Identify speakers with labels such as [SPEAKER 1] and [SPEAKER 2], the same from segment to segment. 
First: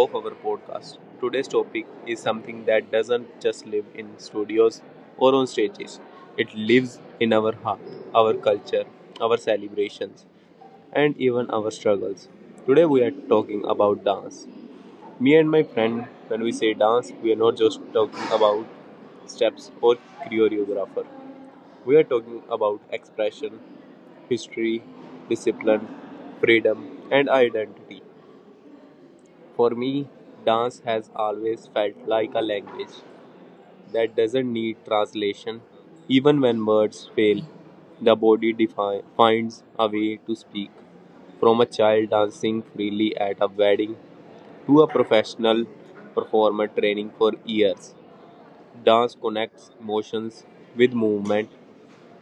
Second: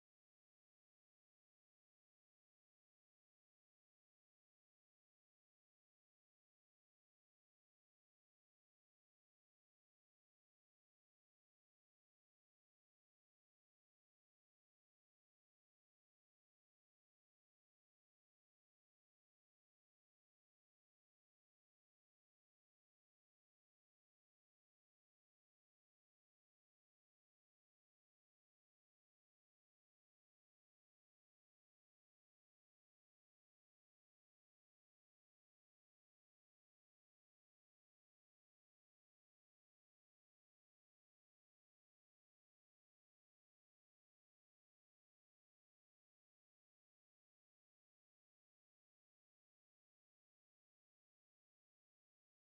[SPEAKER 1] of our podcast. Today's topic is something that doesn't just live in studios or on stages, it lives in our heart, our culture, our celebrations, and even our struggles. Today, we are talking about dance. Me and my friend, when we say dance, we are not just talking about steps or choreographer. We are talking about expression, history, discipline, freedom, and identity. For me, dance has always felt like a language that doesn't need translation. Even when words fail, the body finds a way to speak. From a child dancing freely at a wedding to a professional performer training for years, dance connects emotions with movement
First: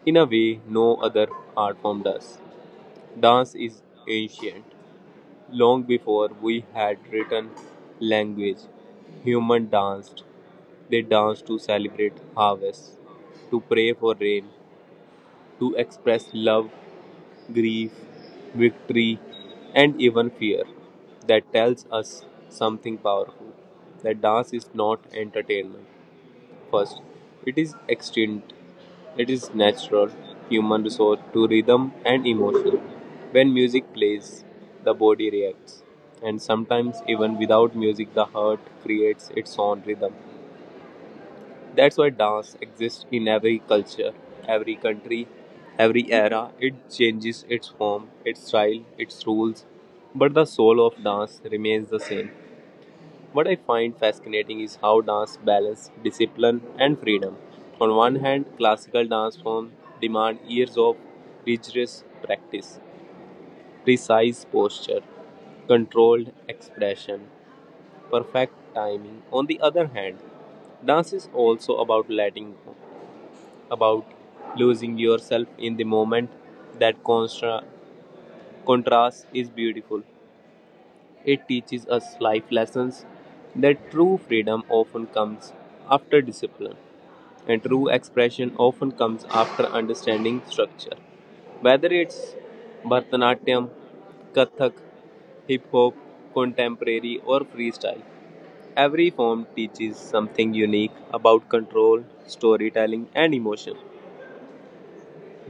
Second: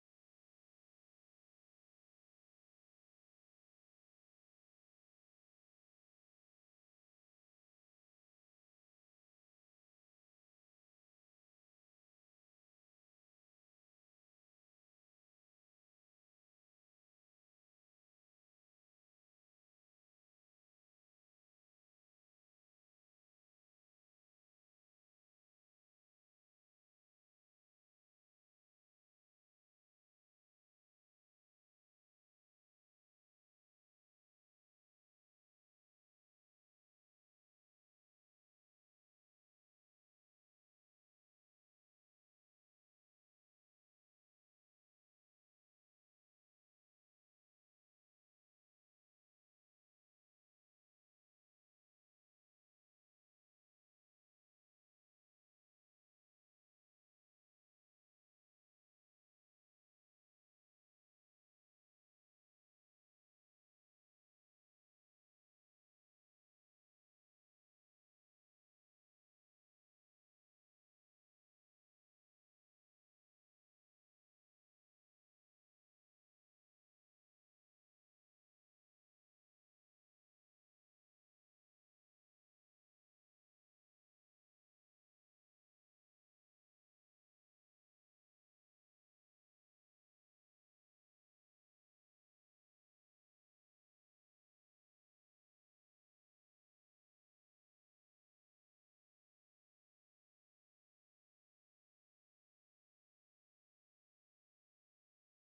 [SPEAKER 1] in a way no other art form does. Dance is ancient. Long before we had written language, humans danced. They danced to celebrate harvests, to pray for rain, to express love, grief, victory, and even fear. That tells us something powerful, that dance is not entertainment. First, it is extinct. It is natural human resort to rhythm and emotion. When music plays, the body reacts, and sometimes, even without music, the heart creates its own rhythm. That's why dance exists in every culture, every country, every era. It changes its form, its style, its rules, but the soul of dance remains the same. What I find fascinating is how dance balances discipline and freedom. On one hand, classical dance forms demand years of rigorous practice, precise posture, controlled expression, perfect timing. On the other hand, dance is also about letting go, about losing yourself in the moment. That contrast is beautiful. It teaches us life lessons, that true freedom often comes after discipline, and true expression often comes after understanding structure. Whether it's Bharatanatyam, Kathak, hip hop, contemporary, or freestyle, every form teaches something unique about control, storytelling, and emotion.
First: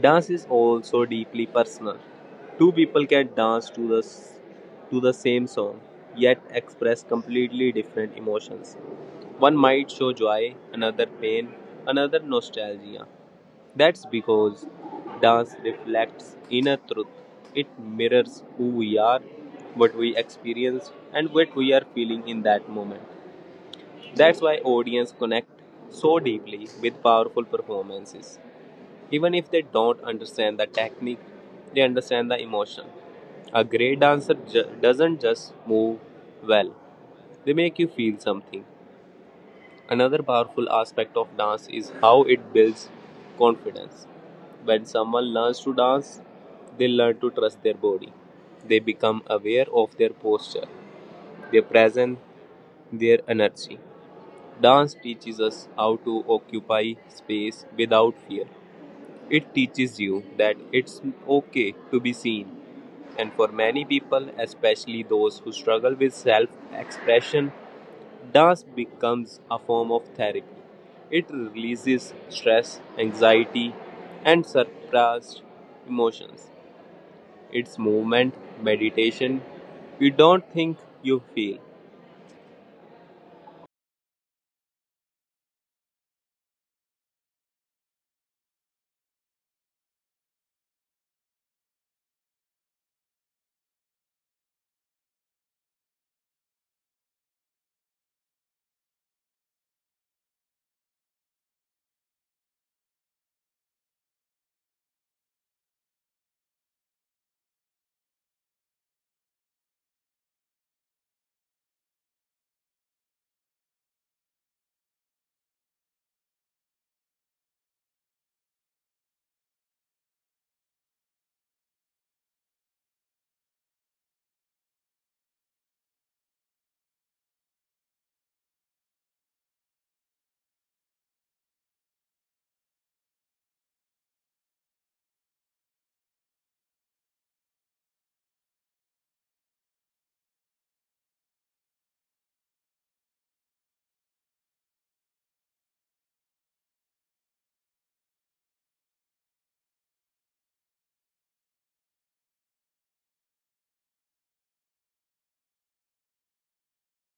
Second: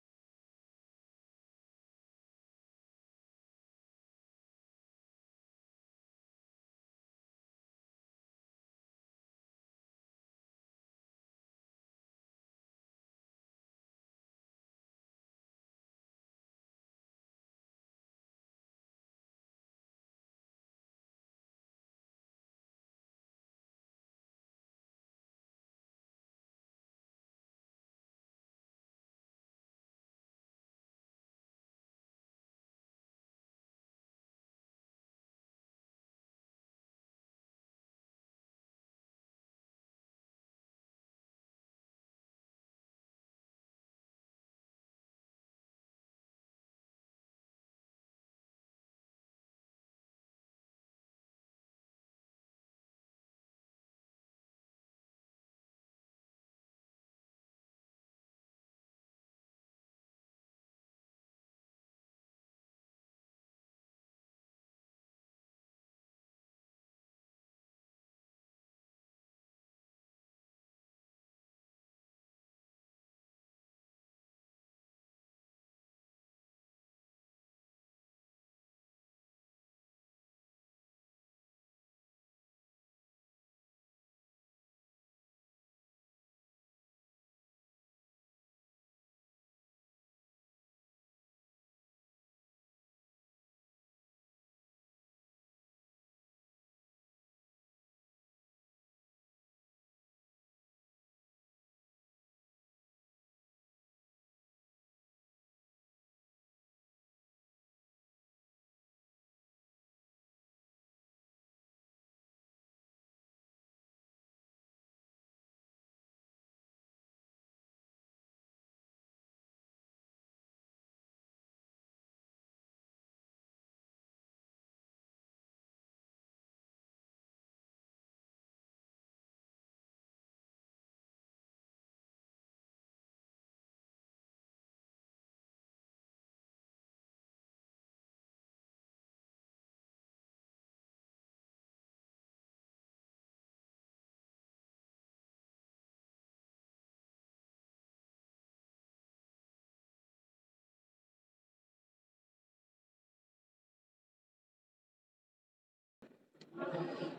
[SPEAKER 1] Dance is also deeply personal. Two people can dance to to the same song, yet express completely different emotions. One might show joy, another pain, another nostalgia. That's because dance reflects inner truth. It mirrors who we are, what we experience, and what we are feeling in that moment. That's why audience connect so deeply with powerful performances. Even if they don't understand the technique, they understand the emotion. A great doesn't just move well, they make you feel something. Another powerful aspect of dance is how it builds confidence. When someone learns to dance, they learn to trust their body. They become aware of their posture, their presence, their energy. Dance teaches us how to occupy space without fear. It teaches you that it's okay to be seen, and for many people, especially those who struggle with self expression, dance becomes a form of therapy. It releases stress, anxiety, and suppressed emotions. It's movement, meditation. You don't think, you feel.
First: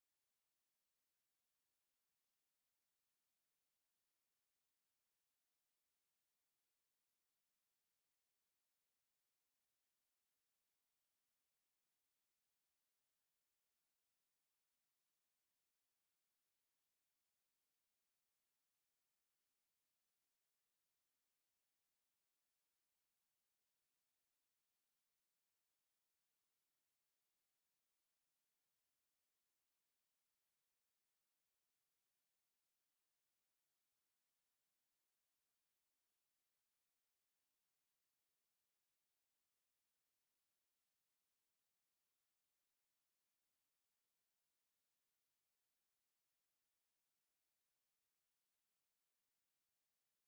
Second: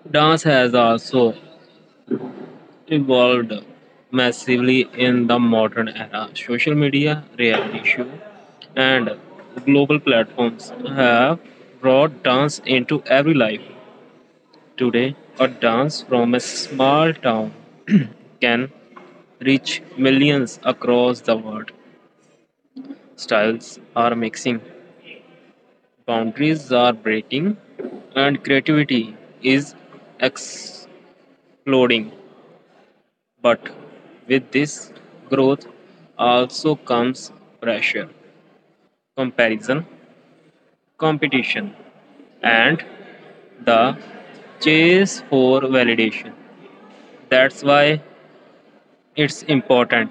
[SPEAKER 2] Dance has also evolved massively in the modern era. Social media, reality show, and global platforms have brought dance into every life. Today, a dance from a small town can reach millions across the world. Styles are mixing, boundaries are breaking, and creativity is exploding. But with this growth also comes pressure, comparison, competition, and the chase for validation. That's why it's important.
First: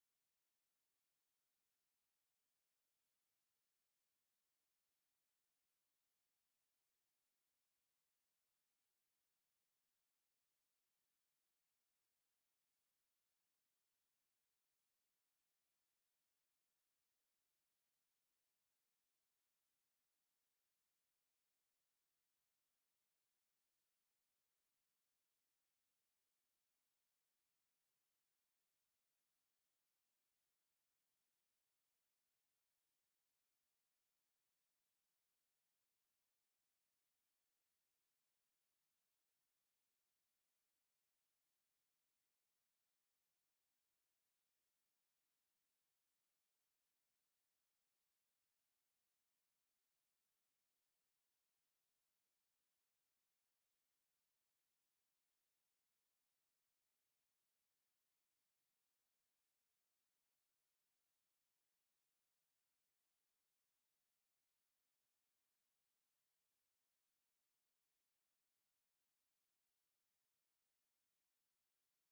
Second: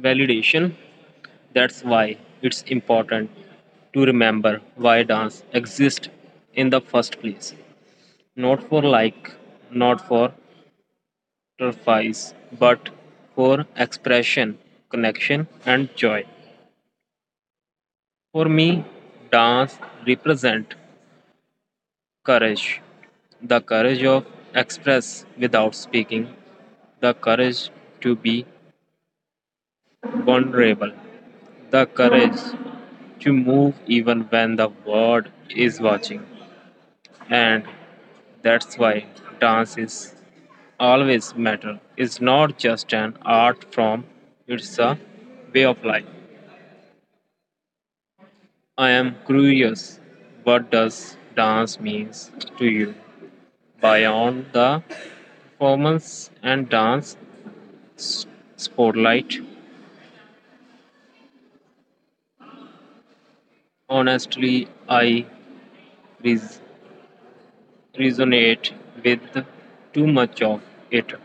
[SPEAKER 2] Validation, that's why it's important to remember why dance exists in the first place. Not for like, Not for trophies, but for expression, connection, and joy. For me, dance represent courage, the courage of express without speaking, the courage to be vulnerable, the courage to move even when the world is watching. And that's why dance is always matter. It's not just an art form, it's a way of life. I am curious what does dance means to you beyond the performance and dance s- spotlight. Honestly, I res- resonate with too much of it.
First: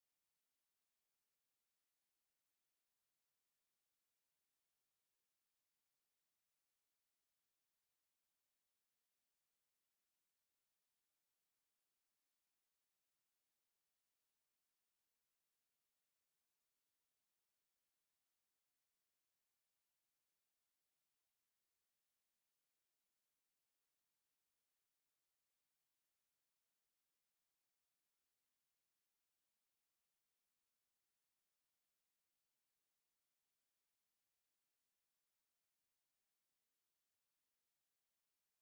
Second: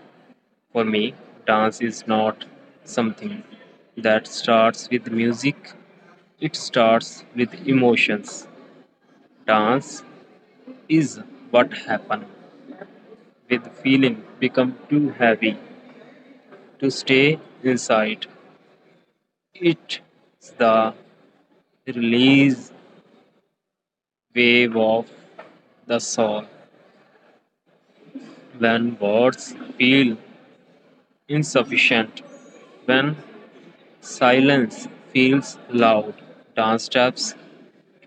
[SPEAKER 2] For me, dance is not something that starts with music, it starts with emotions. Dance is what happens with feeling become too heavy to stay inside. It's the release wave of the soul. When words feel insufficient, when silence feels loud, dance steps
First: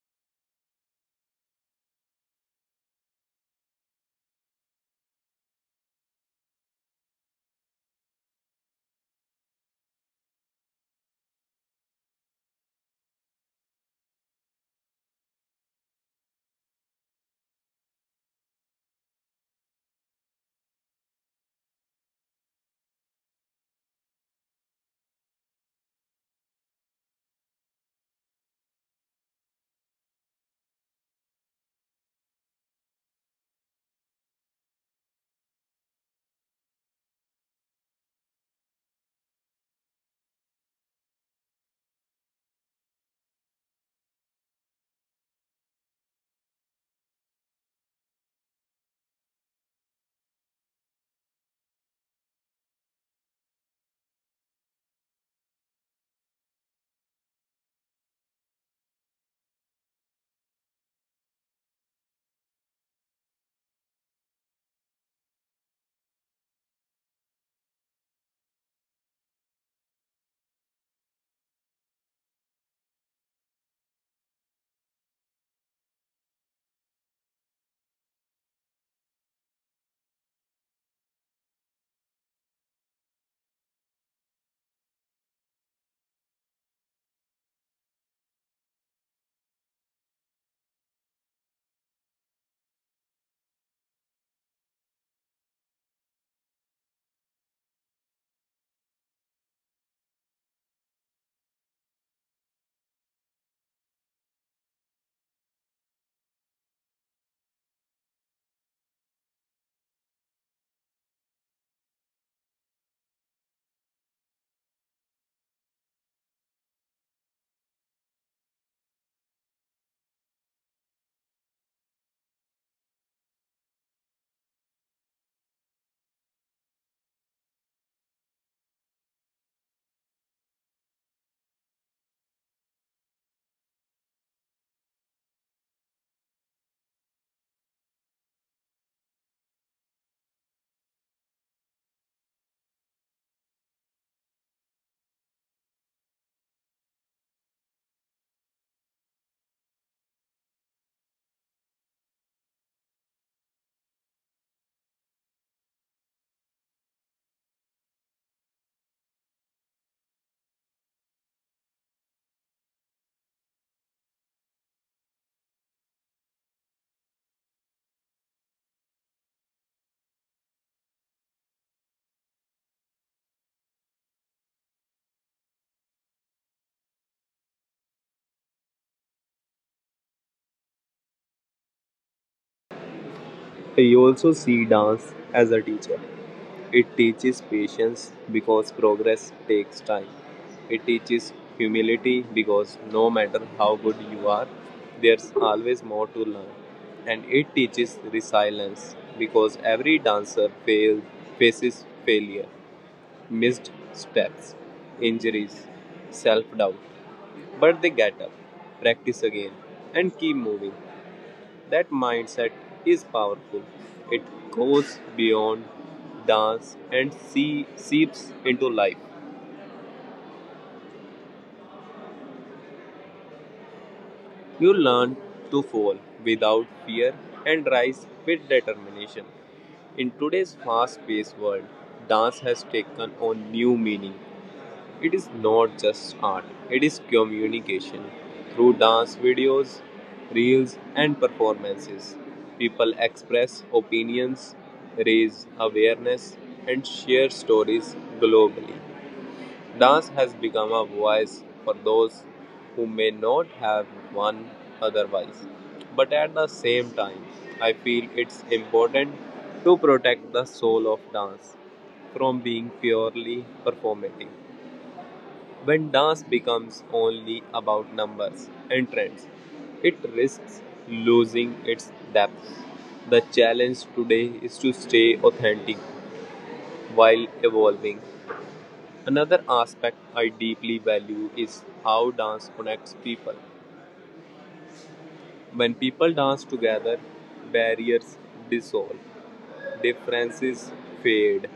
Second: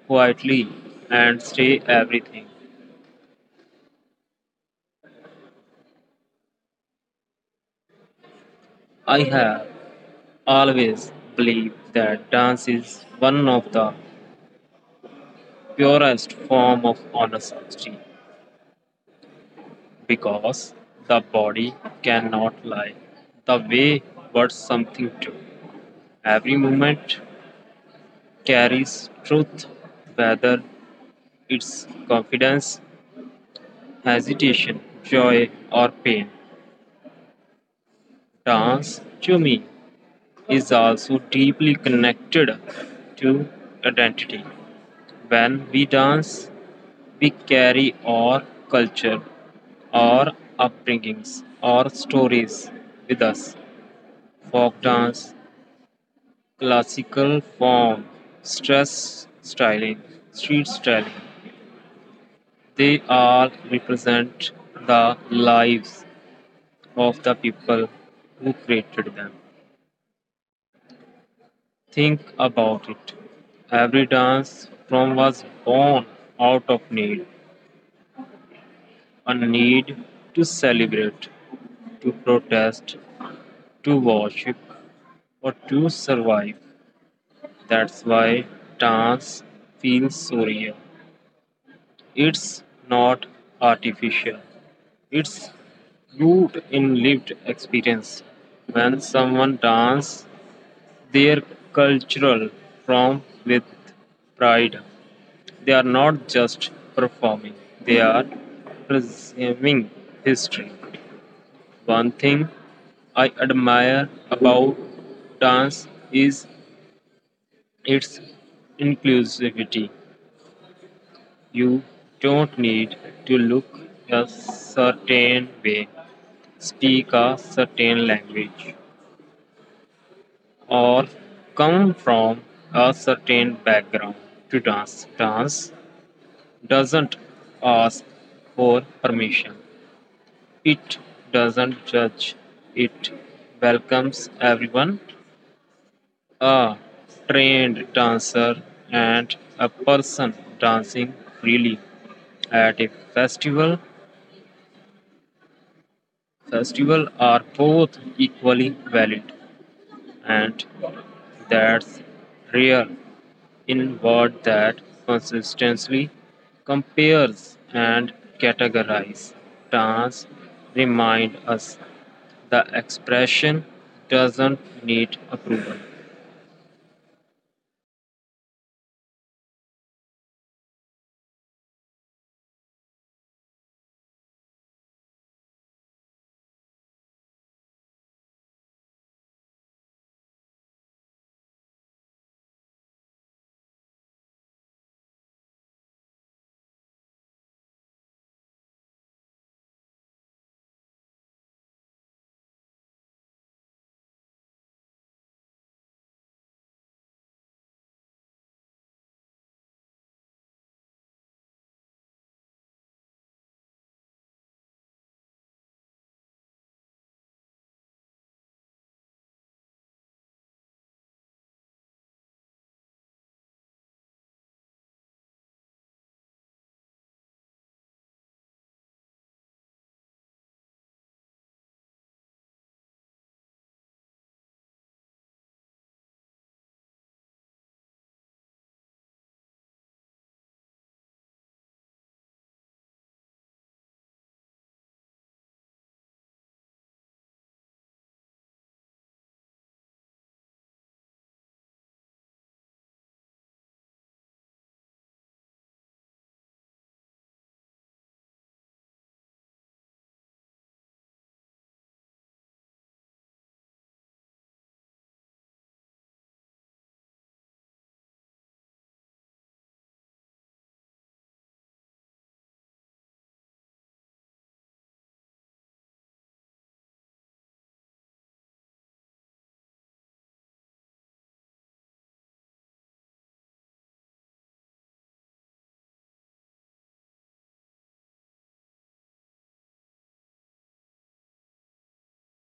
[SPEAKER 2] quietly and say everything. I have always believed that dance is one of the purest form of honesty because the body cannot lie. The way words something to every moment carries truth, whether it's confidence hesitation, joy, or pain. Dance, to me, is also deeply connected to identity. When we dance, we carry our culture, our upbringings, our stories with us. Folk dance, classical form, stress styling, street styling, they all represent the lives of the people who created them. Think about it. Every dance form was born out of need, a need to celebrate, to protest, to worship, or to survive. That's why dance feels so real. It's not artificial, it's rooted in lived experience. When someone dances their cultural form with pride, they are not just performing, they are preserving history. One thing I admire about dance is its inclusivity. You don't need to look a certain way, speak a certain language, or come from a certain background to dance. Dance doesn't ask for permission. It doesn't judge, it welcomes everyone, a trained dancer and a person dancing freely at a festival. Festival are both equally valid, and that's rare in word that consistently compares and categorizes. Dance remind us the expression doesn't need approval.
[SPEAKER 1] You also see dance as a teacher. It teaches patience because progress takes time. It teaches humility because no matter how good you are, there's always more to learn. And it teaches resilience because every dancer fails, faces failure, missed steps, injuries, self doubt. But they get up, practice again, and keep moving. That mindset is powerful. It goes beyond dance and seeps into life. You learn to fall without fear and rise with determination. In today's fast paced world, dance has taken on new meaning. It is not just art, it is communication. Through dance videos, reels, and performances, people express opinions, raise awareness, and share stories globally. Dance has become a voice for those who may not have one otherwise. But at the same time, I feel it's important to protect the soul of dance from being purely performative. When dance becomes only about numbers and trends, it risks losing its depth. The challenge today is to stay authentic while evolving. Another aspect I deeply value is how dance connects people. When people dance together, barriers dissolve. Differences fade.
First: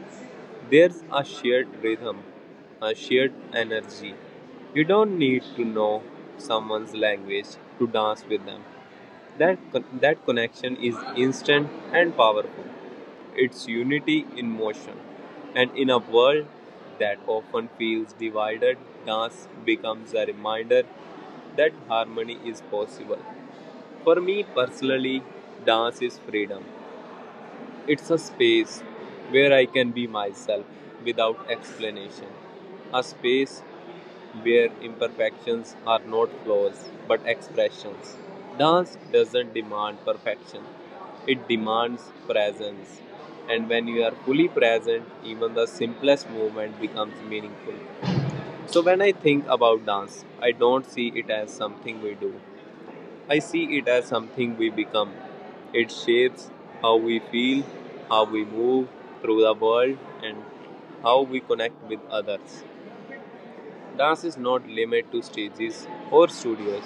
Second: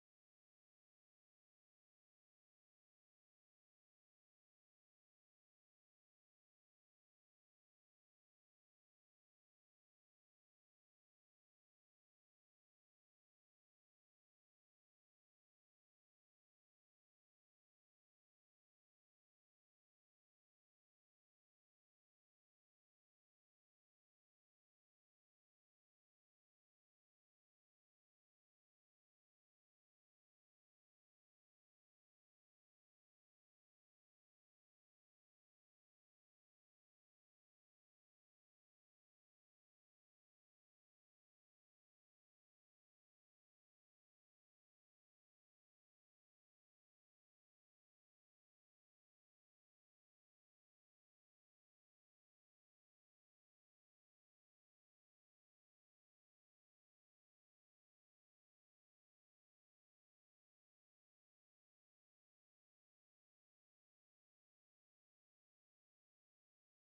[SPEAKER 1] There's a shared rhythm, a shared energy. You don't need to know someone's language to dance with them. That connection is instant and powerful. It's unity in motion. And in a world that often feels divided, dance becomes a reminder that harmony is possible. For me personally, dance is freedom. It's a space where I can be myself without explanation, a space where imperfections are not flaws but expressions. Dance doesn't demand perfection, it demands presence. And when you are fully present, even the simplest movement becomes meaningful. So, when I think about dance, I don't see it as something we do. I see it as something we become. It shapes how we feel, how we move through the world, and how we connect with others. Dance is not limited to stages or studios.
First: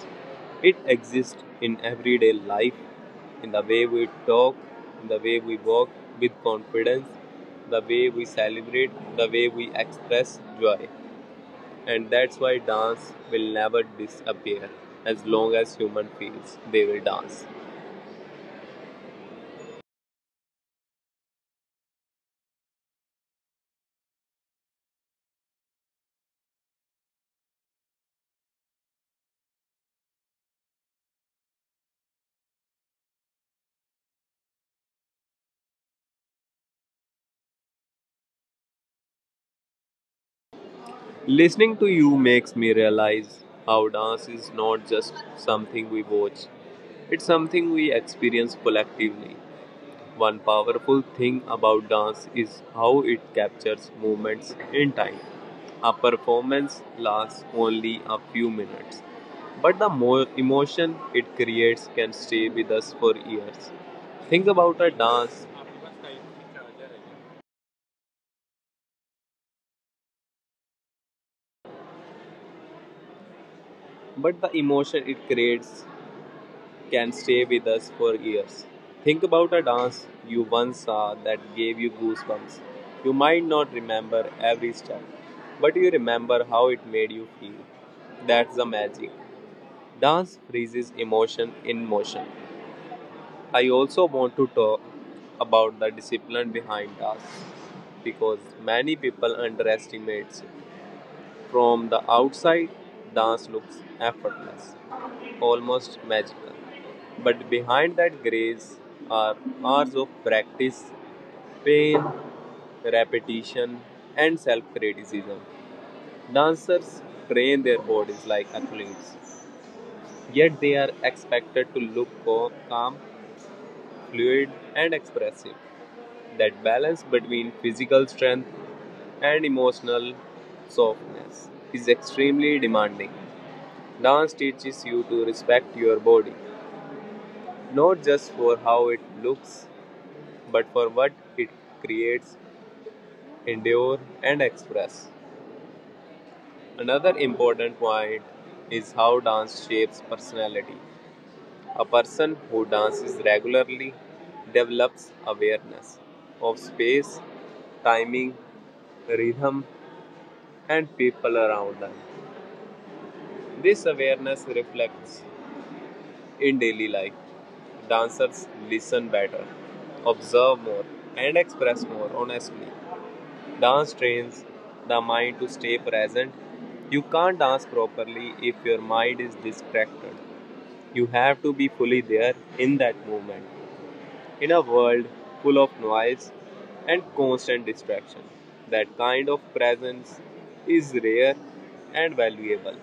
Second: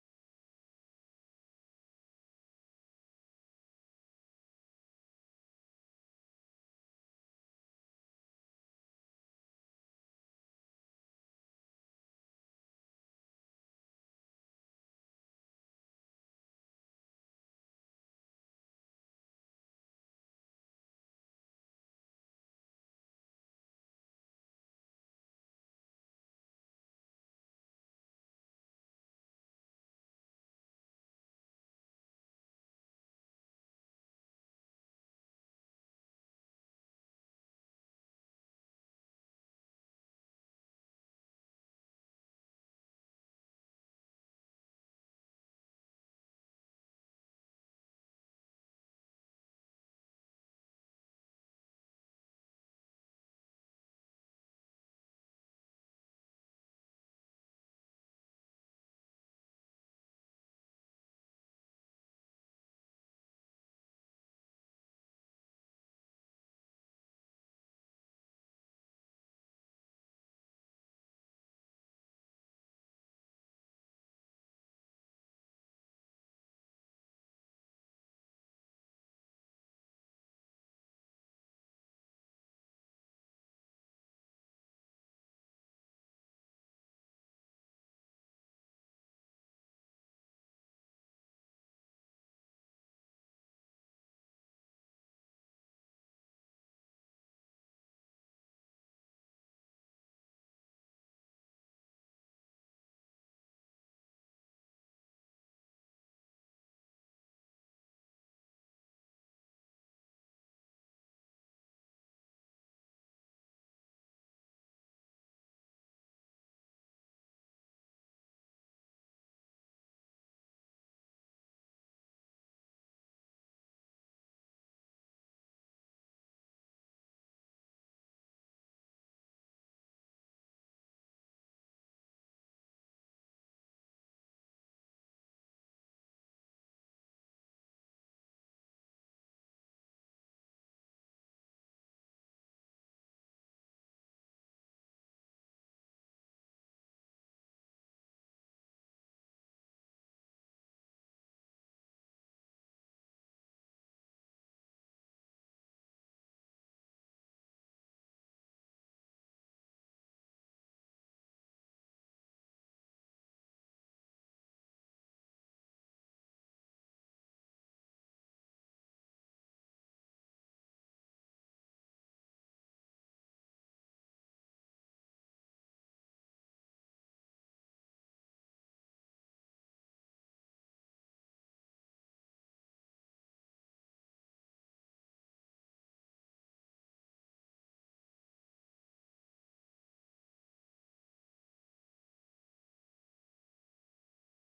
[SPEAKER 1] It exists in everyday life, in the way we talk, in the way we walk with confidence, the way we celebrate, the way we express joy. And that's why dance will never disappear. As long as human feels, they will dance. Listening to you makes me realize how dance is not just something we watch, it's something we experience collectively. One powerful thing about dance is how it captures moments in time. A performance lasts only a few minutes, but the more emotion it creates can stay with us for years. Think about a dance, but the emotion it creates can stay with us for years. Think about a dance you once saw that gave you goosebumps. You might not remember every step, but you remember how it made you feel. That's the magic. Dance freezes emotion in motion. I also want to talk about the discipline behind dance because many people underestimate it. From the outside, dance looks effortless, almost magical. But behind that grace are hours of practice, pain, repetition, and self criticism. Dancers train their bodies like athletes, yet they are expected to look calm, fluid, and expressive. That balance between physical strength and emotional softness is extremely demanding. Dance teaches you to respect your body, not just for how it looks, but for what it creates, endure, and express. Another important point is how dance shapes personality. A person who dances regularly develops awareness of space, timing, rhythm, and people around them. This awareness reflects in daily life. Dancers listen better, observe more, and express more honestly. Dance trains the mind to stay present. You can't dance properly if your mind is distracted. You have to be fully there in that moment. In a world full of noise and constant distraction, that kind of presence is rare and valuable.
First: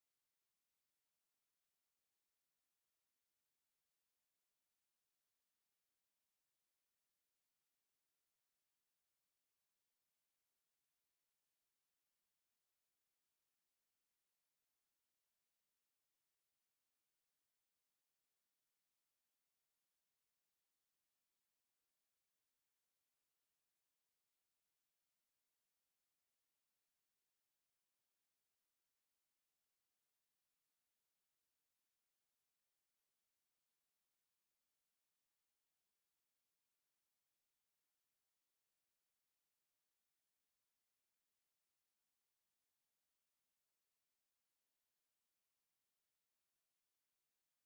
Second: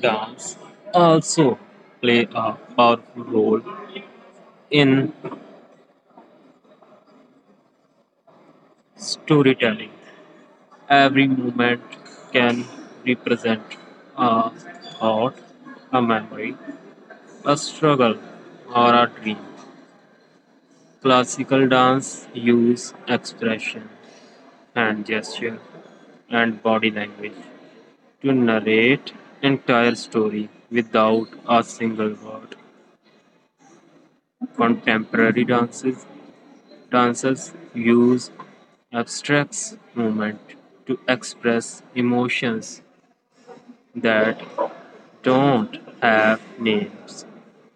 [SPEAKER 2] Dance also play a powerful role in storytelling. Every movement can represent a thought, a memory, a struggle, or a dream. Classical dance use expression, hand gesture, and body language to narrate entire story without a single word. Contemporary dances dancers use abstracts movement to express emotions that don't have names.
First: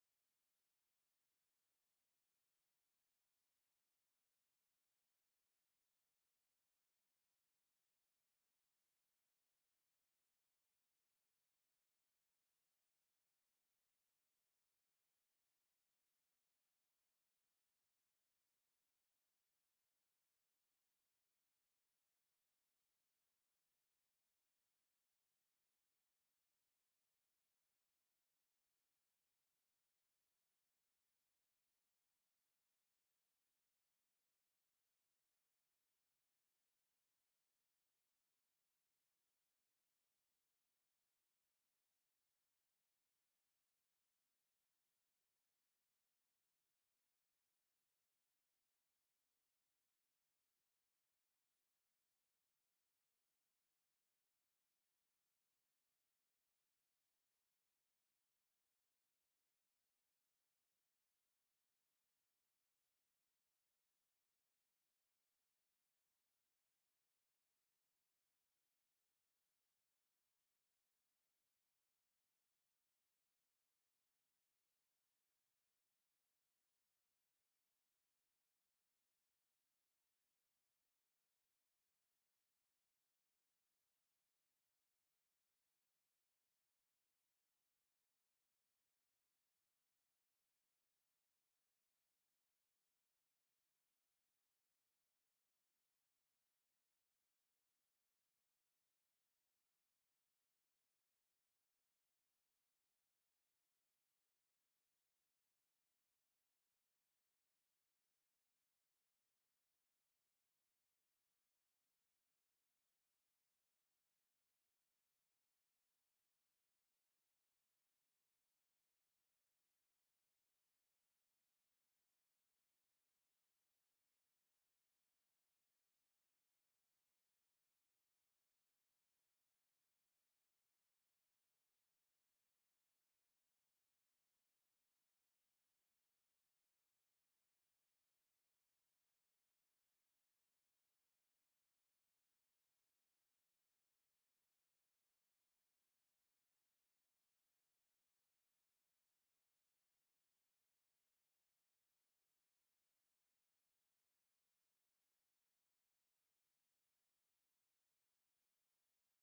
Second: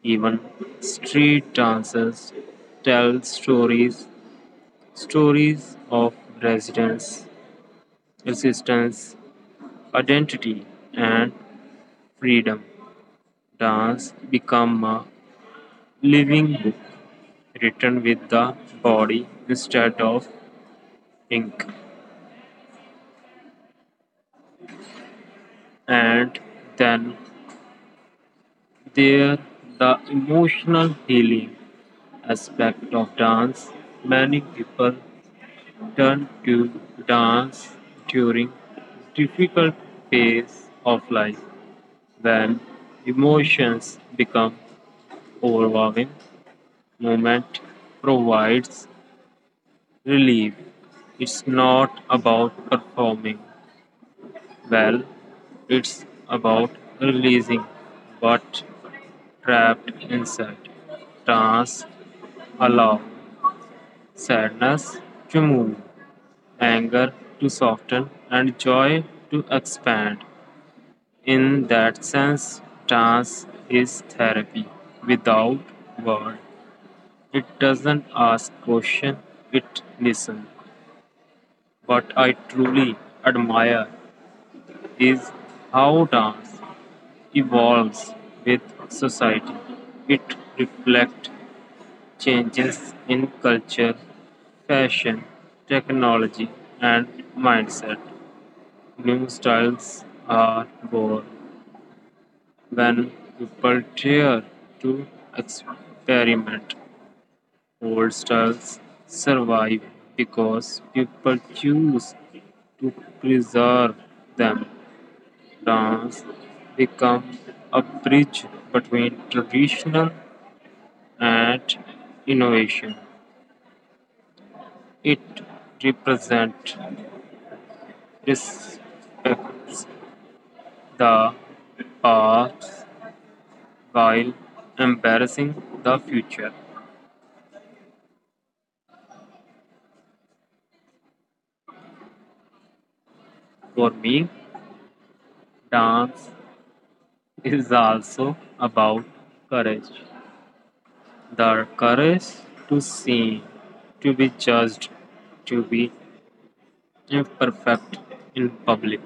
[SPEAKER 2] Even street dances tell stories, stories of resistance, resistance, identity, and freedom. Dance become a living book written with the body instead of ink. And then there the emotional healing aspect of dance, many people turn to dance during difficult phase of life when emotions become overwhelming. Movement provides relief. It's not about performing well, it's about releasing what trapped inside. Dance allows sadness to move, anger to soften, and joy to expand. In that sense, dance is therapy without words. It doesn't ask questions; it listens. What I truly admire is how dance evolves with society. It reflects changes in culture, fashion, technology, and mindset. New styles are born when people dare to experiment, old styles survive because people choose to preserve them. Dance becomes a bridge between traditional and innovation. It represents respects the past while embarrassing the future. For me, dance is also about courage, the courage to sin, to be judged, to be imperfect in public.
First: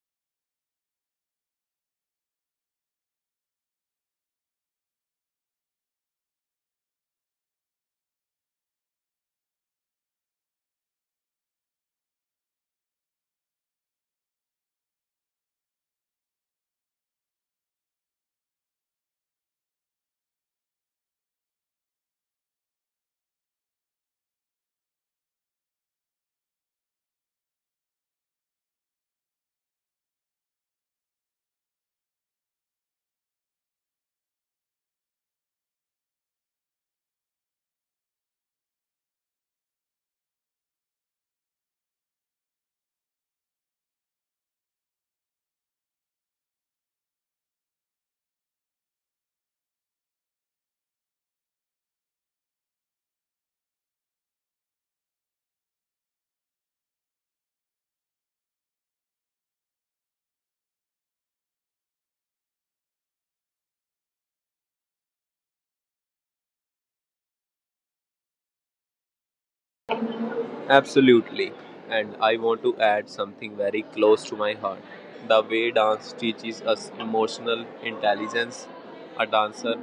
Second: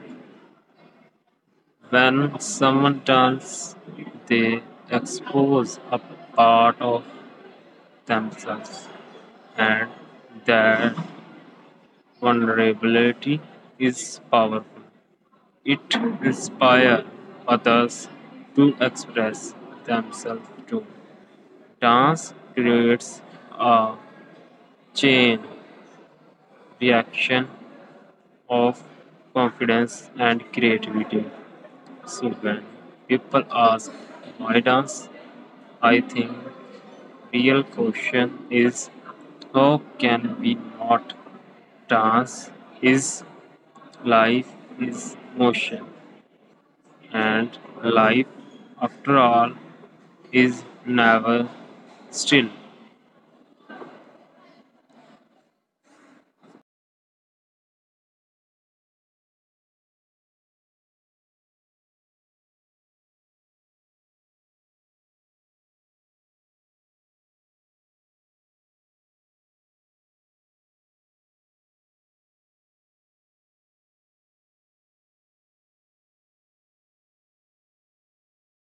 [SPEAKER 2] When someone turns, they expose a part of themselves, and their vulnerability is powerful. It inspires others to express themselves too. Dance creates a chain reaction of confidence and creativity. So when people ask why dance, I think real question is how can we not dance? Is life is motion and life after all is never still.
[SPEAKER 1] Absolutely. And I want to add something very close to my heart. The way dance teaches us emotional intelligence, a dancer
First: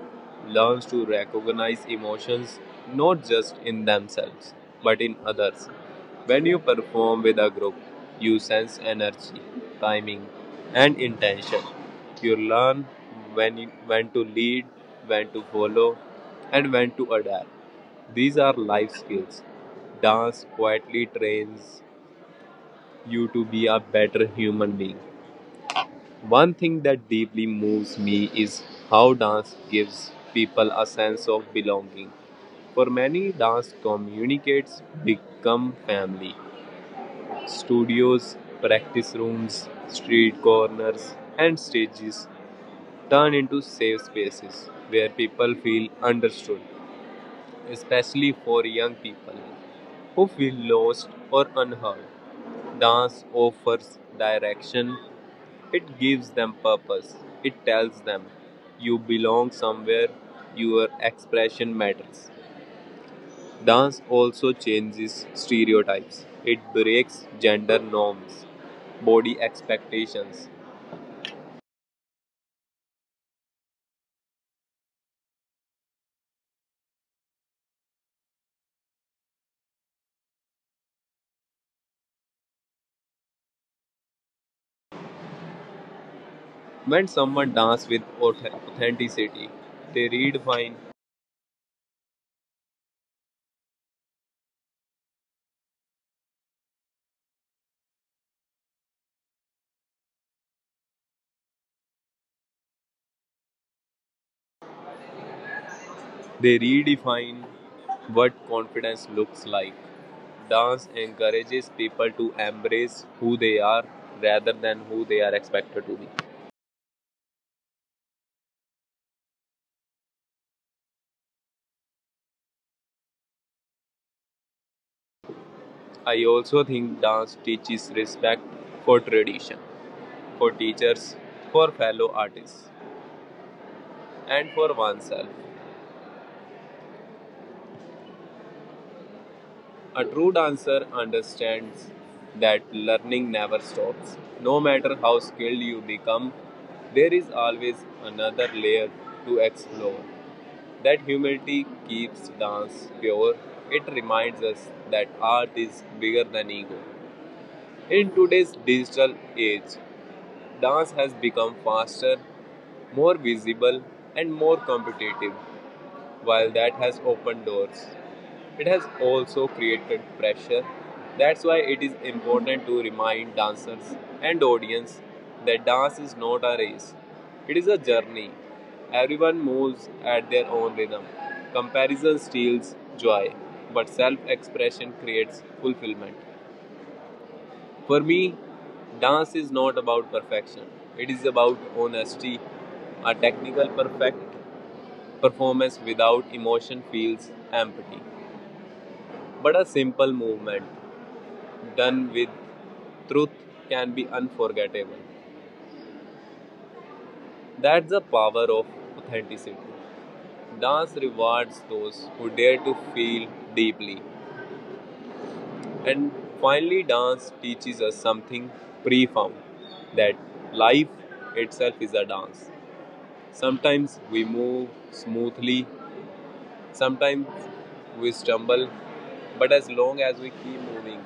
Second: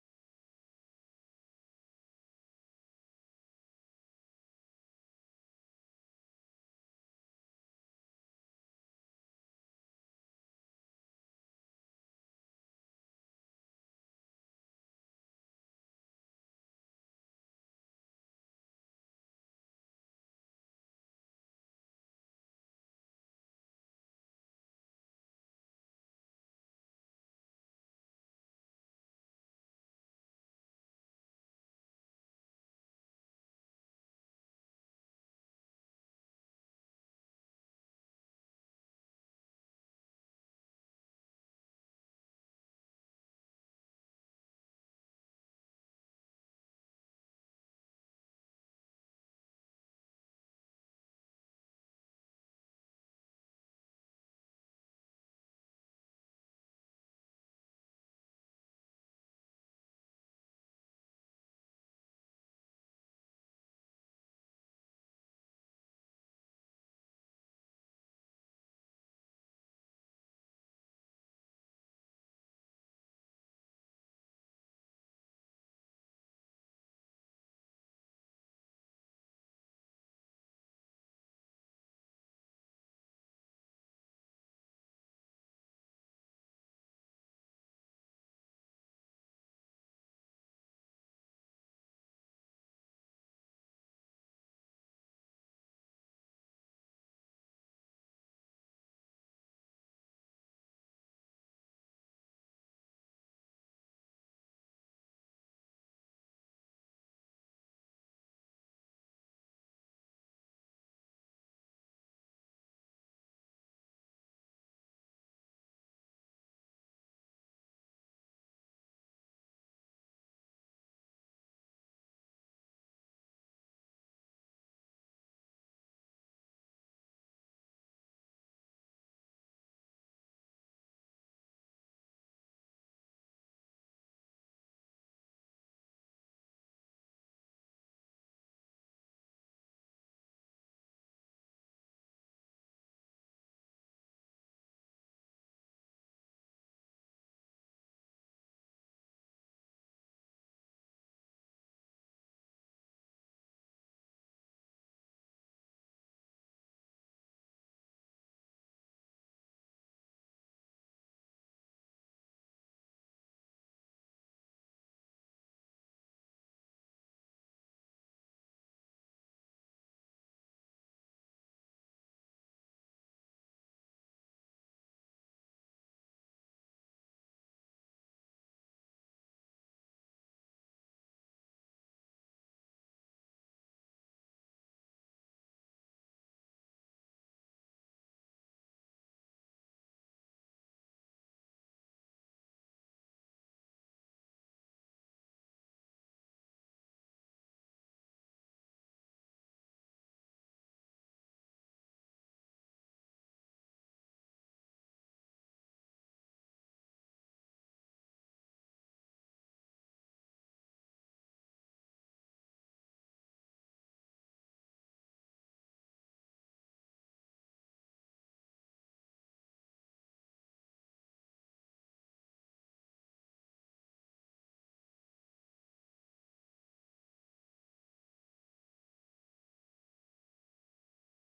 [SPEAKER 1] learns to recognize emotions not just in themselves but in others. When you perform with a group, you sense energy, timing, and intention. You learn when, when to lead, when to follow, and when to adapt. These are life skills. Dance quietly trains you to be a better human being. One thing that deeply moves me is how dance gives people a sense of belonging. For many, dance communicates become family. Studios, practice rooms, street corners, and stages turn into safe spaces where people feel understood, especially for young people who feel lost or unheard. Dance offers direction, it gives them purpose, it tells them you belong somewhere, your expression matters. Dance also changes stereotypes, it breaks gender norms, body expectations. When someone dances with authenticity, they redefine They redefine what confidence looks like. Dance encourages people to embrace who they are rather than who they are expected to be. I also think dance teaches respect for tradition, for teachers, for fellow artists, and for oneself. A true dancer understands that learning never stops. No matter how skilled you become, there is always another layer to explore. That humility keeps dance pure. It reminds us that art is bigger than ego. In today's digital age, dance has become faster, more visible, and more competitive. While that has opened doors, it has also created pressure. That's why it is important to remind dancers and audience that dance is not a race, it is a journey. Everyone moves at their own rhythm. Comparison steals joy, but self expression creates fulfillment. For me, dance is not about perfection. It is about honesty. A technical perfect performance without emotion feels empty. But a simple movement done with truth can be unforgettable. That's the power of authenticity. Dance rewards those who dare to feel deeply. And finally, dance teaches us something profound, that life itself is a dance. Sometimes we move smoothly, sometimes we stumble, but as long as we keep moving,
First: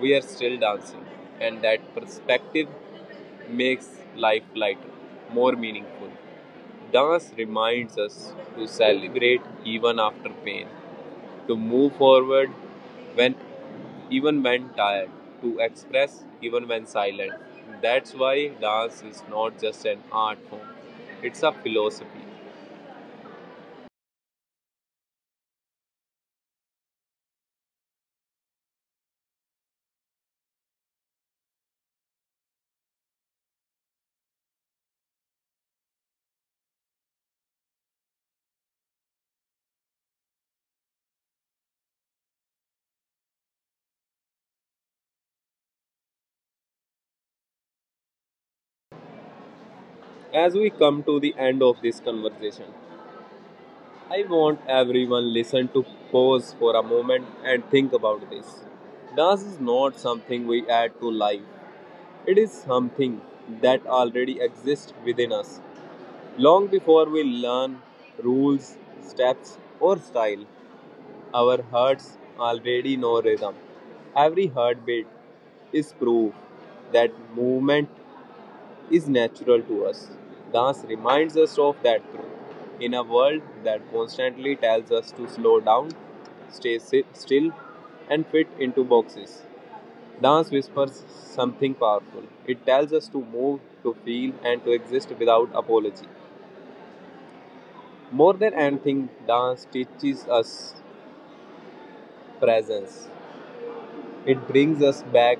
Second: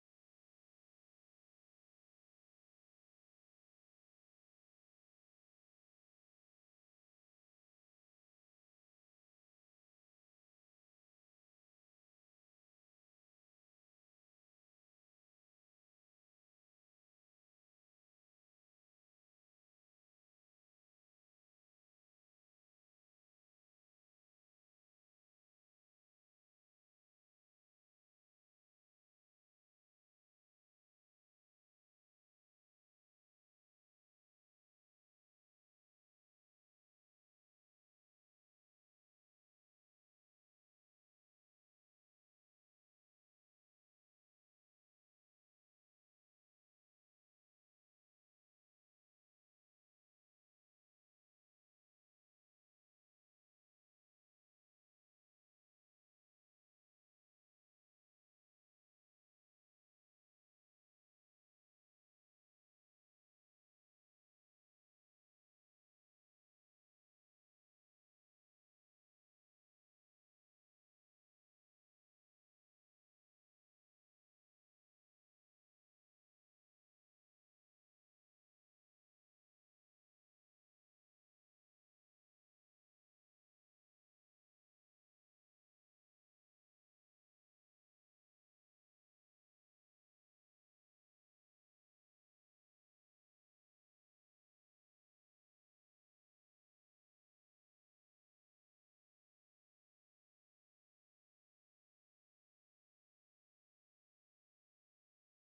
[SPEAKER 1] we are still dancing, and that perspective makes life lighter, more meaningful. Dance reminds us to celebrate even after pain, to move forward when even when tired, to express even when silent. That's why dance is not just an art form, it's a philosophy. As we come to the end of this conversation, I want everyone listen to pause for a moment and think about this. Dance is not something we add to life. It is something that already exists within us. Long before we learn rules, steps, or style, our hearts already know rhythm. Every heartbeat is proof that movement is natural to us. Dance reminds us of that truth. In a world that constantly tells us to slow down, stay sit still, and fit into boxes, dance whispers something powerful. It tells us to move, to feel, and to exist without apology. More than anything, dance teaches us presence. It brings us back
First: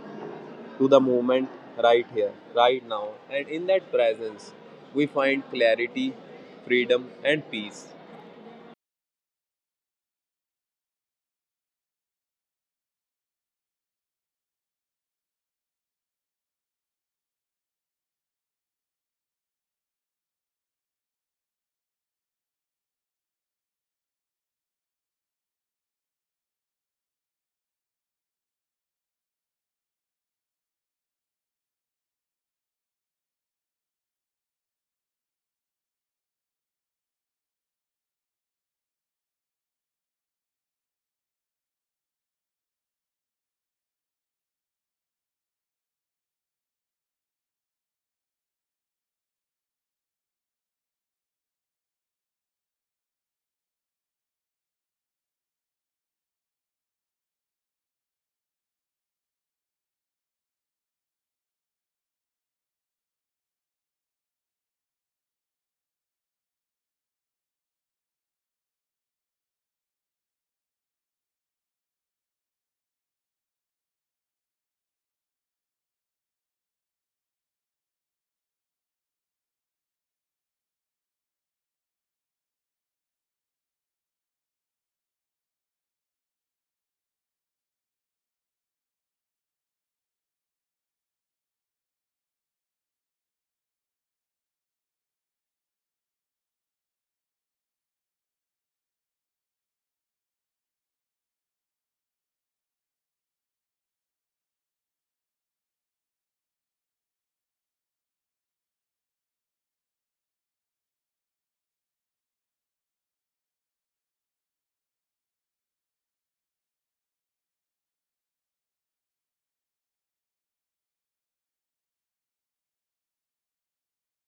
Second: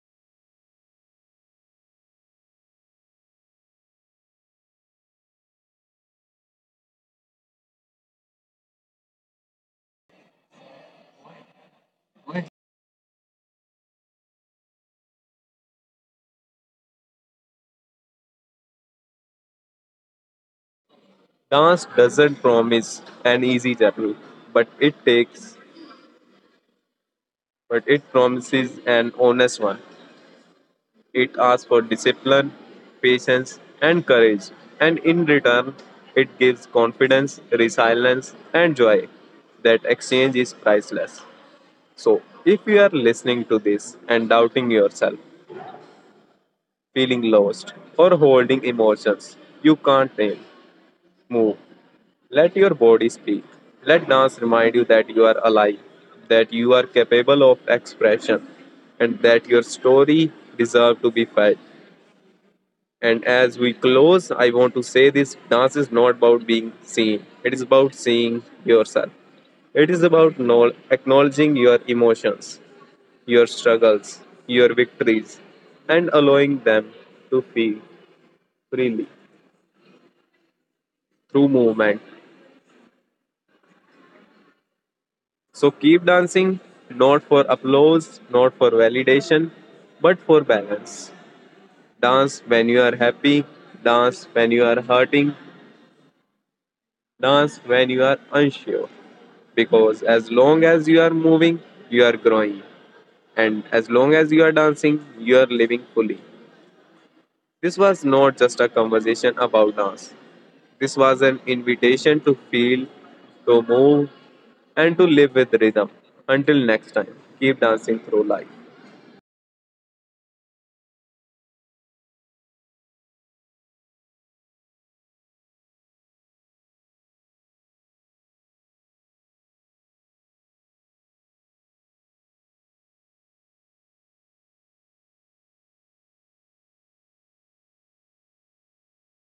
[SPEAKER 1] to the moment right here, right now. And in that presence, we find clarity, freedom, and peace.
[SPEAKER 2] Dance doesn't promise an easy journey, but it takes, but it promises an honest one. It asks for discipline, patience, and courage, and in return, it gives confidence, resilience, and joy. That exchange is priceless. So, if you are listening to this and doubting yourself, feeling lost, or holding emotions you can't name, move. Let your body speak. Let dance remind you that you are alive, that you are capable of expression, and that your story deserves to be felt. And as we close, I want to say this dance is not about being seen, it is about seeing yourself. It is about acknowledging your emotions, your struggles, your victories, and allowing them to feel freely through movement. So keep dancing, not for applause, not for validation, but for balance. Dance when you are happy, dance when you are hurting, dance when you are unsure. Because as long as you are moving, you are growing, and as long as you are dancing, you are living fully. This was not just a conversation about dance, this was an invitation to feel, to move, and to live with rhythm. Until next time, keep dancing through life.